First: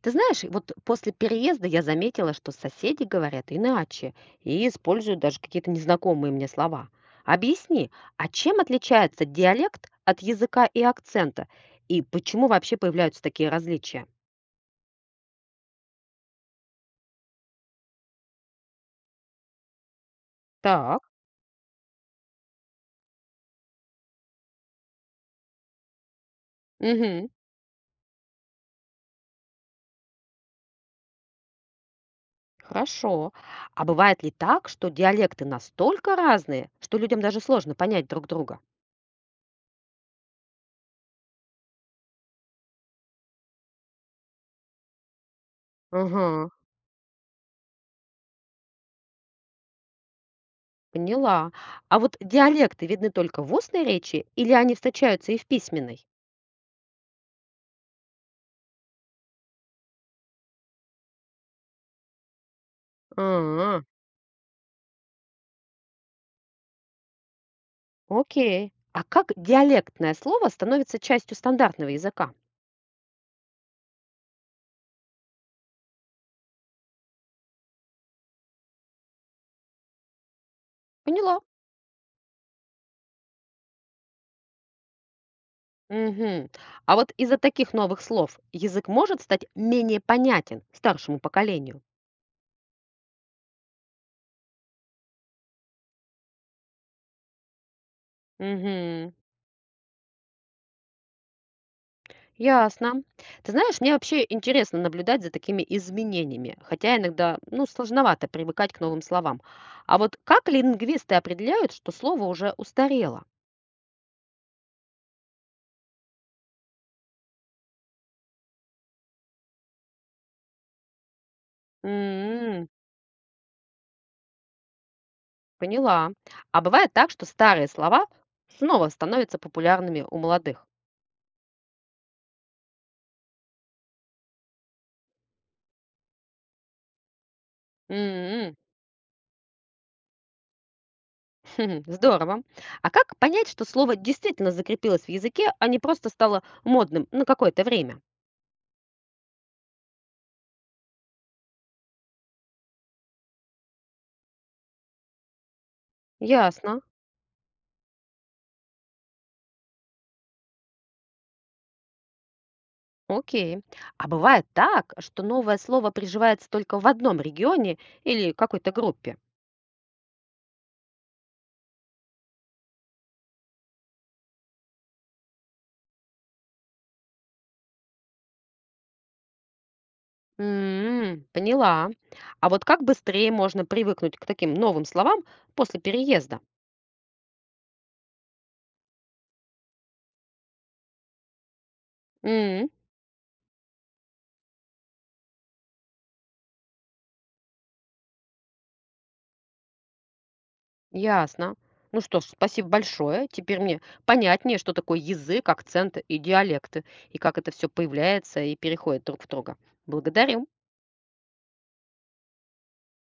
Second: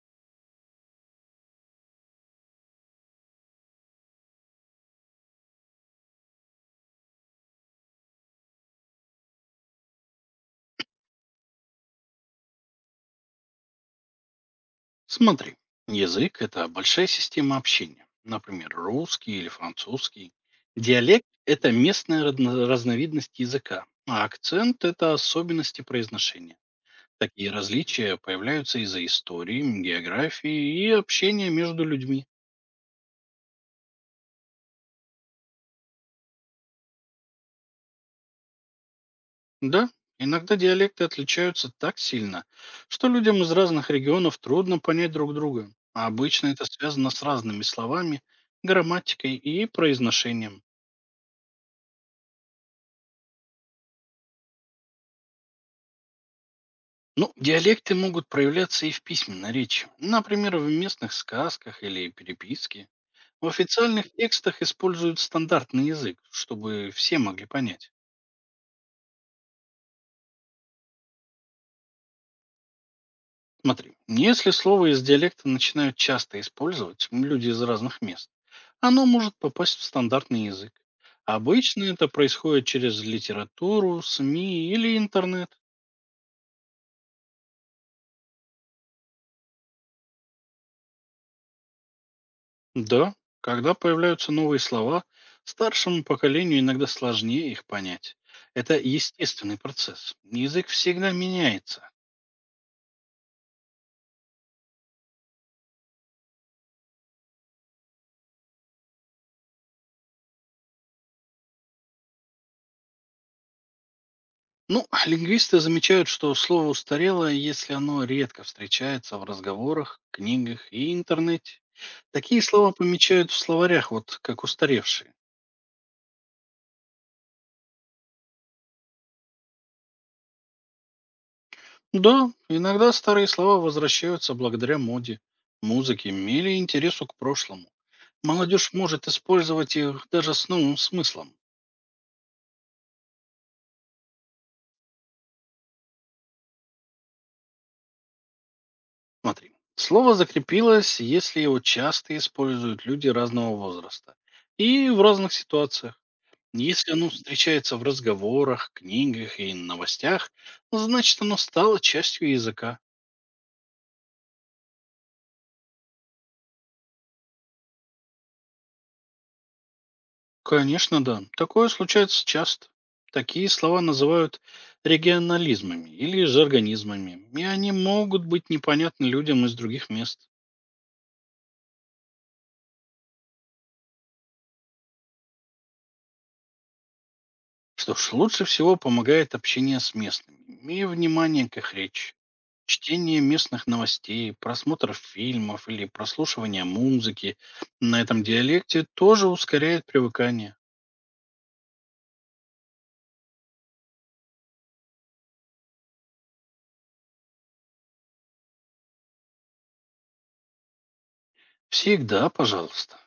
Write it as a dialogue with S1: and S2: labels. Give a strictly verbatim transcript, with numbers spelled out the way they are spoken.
S1: Ты знаешь, вот после переезда я заметила, что соседи говорят иначе и используют даже какие-то незнакомые мне слова. Объясни, а чем отличается диалект от языка и акцента? И почему вообще появляются такие различия?
S2: Смотри, язык– это большая система общения, например, русский или французский.
S1: Так,
S2: Диалект– это местная разно- разновидность языка, а акцент– это особенности произношения.
S1: угу,
S2: Такие различия появляются из-за истории, м, географии и общения между людьми.
S1: хорошо. А бывает ли так, что диалекты настолько разные, что людям даже сложно понять друг друга?
S2: Да, иногда диалекты отличаются так сильно, что людям из разных регионов трудно понять друг друга. А
S1: Ага,
S2: обычно это связано с разными словами, грамматикой и произношением.
S1: поняла. А вот диалекты видны только в устной речи или они встречаются и в письменной?
S2: Ну, диалекты могут проявляться и в письменной речи. Например, в местных сказках или переписке. В
S1: А,
S2: официальных текстах используют стандартный язык, чтобы все могли понять.
S1: окей. А как диалектное слово становится частью стандартного языка?
S2: Смотри, если слово из диалекта начинают часто использовать м, люди из разных мест, оно может попасть в стандартный язык.
S1: Поняла.
S2: Обычно это происходит через литературу, с м и или интернет.
S1: Мгм. А вот из-за таких новых слов язык может стать менее понятен старшему поколению.
S2: Да, когда появляются новые слова, старшему поколению иногда сложнее их понять. Это
S1: Мгм.
S2: естественный процесс. Язык всегда меняется.
S1: Ясно. Ты знаешь, мне вообще интересно наблюдать за такими изменениями, хотя иногда, ну, сложновато привыкать к новым словам. А вот как лингвисты определяют, что слово уже устарело?
S2: Ну, а лингвисты замечают, что слово устарело, если оно редко встречается в разговорах, книгах и интернете. Такие
S1: М,
S2: слова помечают в словарях, вот как устаревшие.
S1: поняла. А бывает так, что старые слова снова становятся популярными у молодых.
S2: Да, иногда старые слова возвращаются благодаря моде, музыке или интересу к прошлому.
S1: М.
S2: Молодежь может использовать их даже с новым смыслом.
S1: Здорово. А как понять, что слово действительно закрепилось в языке, а не просто стало модным на какое-то время?
S2: Смотри, слово закрепилось, если его часто используют люди разного возраста и в разных ситуациях.
S1: Ясно.
S2: Если оно встречается в разговорах, книгах и новостях, значит оно стало частью языка.
S1: Окей. А бывает так, что новое слово приживается только в одном регионе или какой-то группе?
S2: Конечно, да. Такое случается часто. Такие слова называют регионализмами или жаргонизмами, и они могут быть непонятны людям из других мест.
S1: М, поняла. А вот как быстрее можно привыкнуть к таким новым словам после переезда?
S2: Что ж, лучше всего помогает общение с местными и внимание к их речи. Чтение местных новостей, просмотр фильмов или прослушивание музыки на этом диалекте тоже ускоряет привыкание.
S1: Ясно. Ну что ж, спасибо большое. Теперь мне понятнее, что такое язык, акцент и диалекты, и как это все появляется и переходит друг в друга. Благодарю.
S2: Всегда, пожалуйста.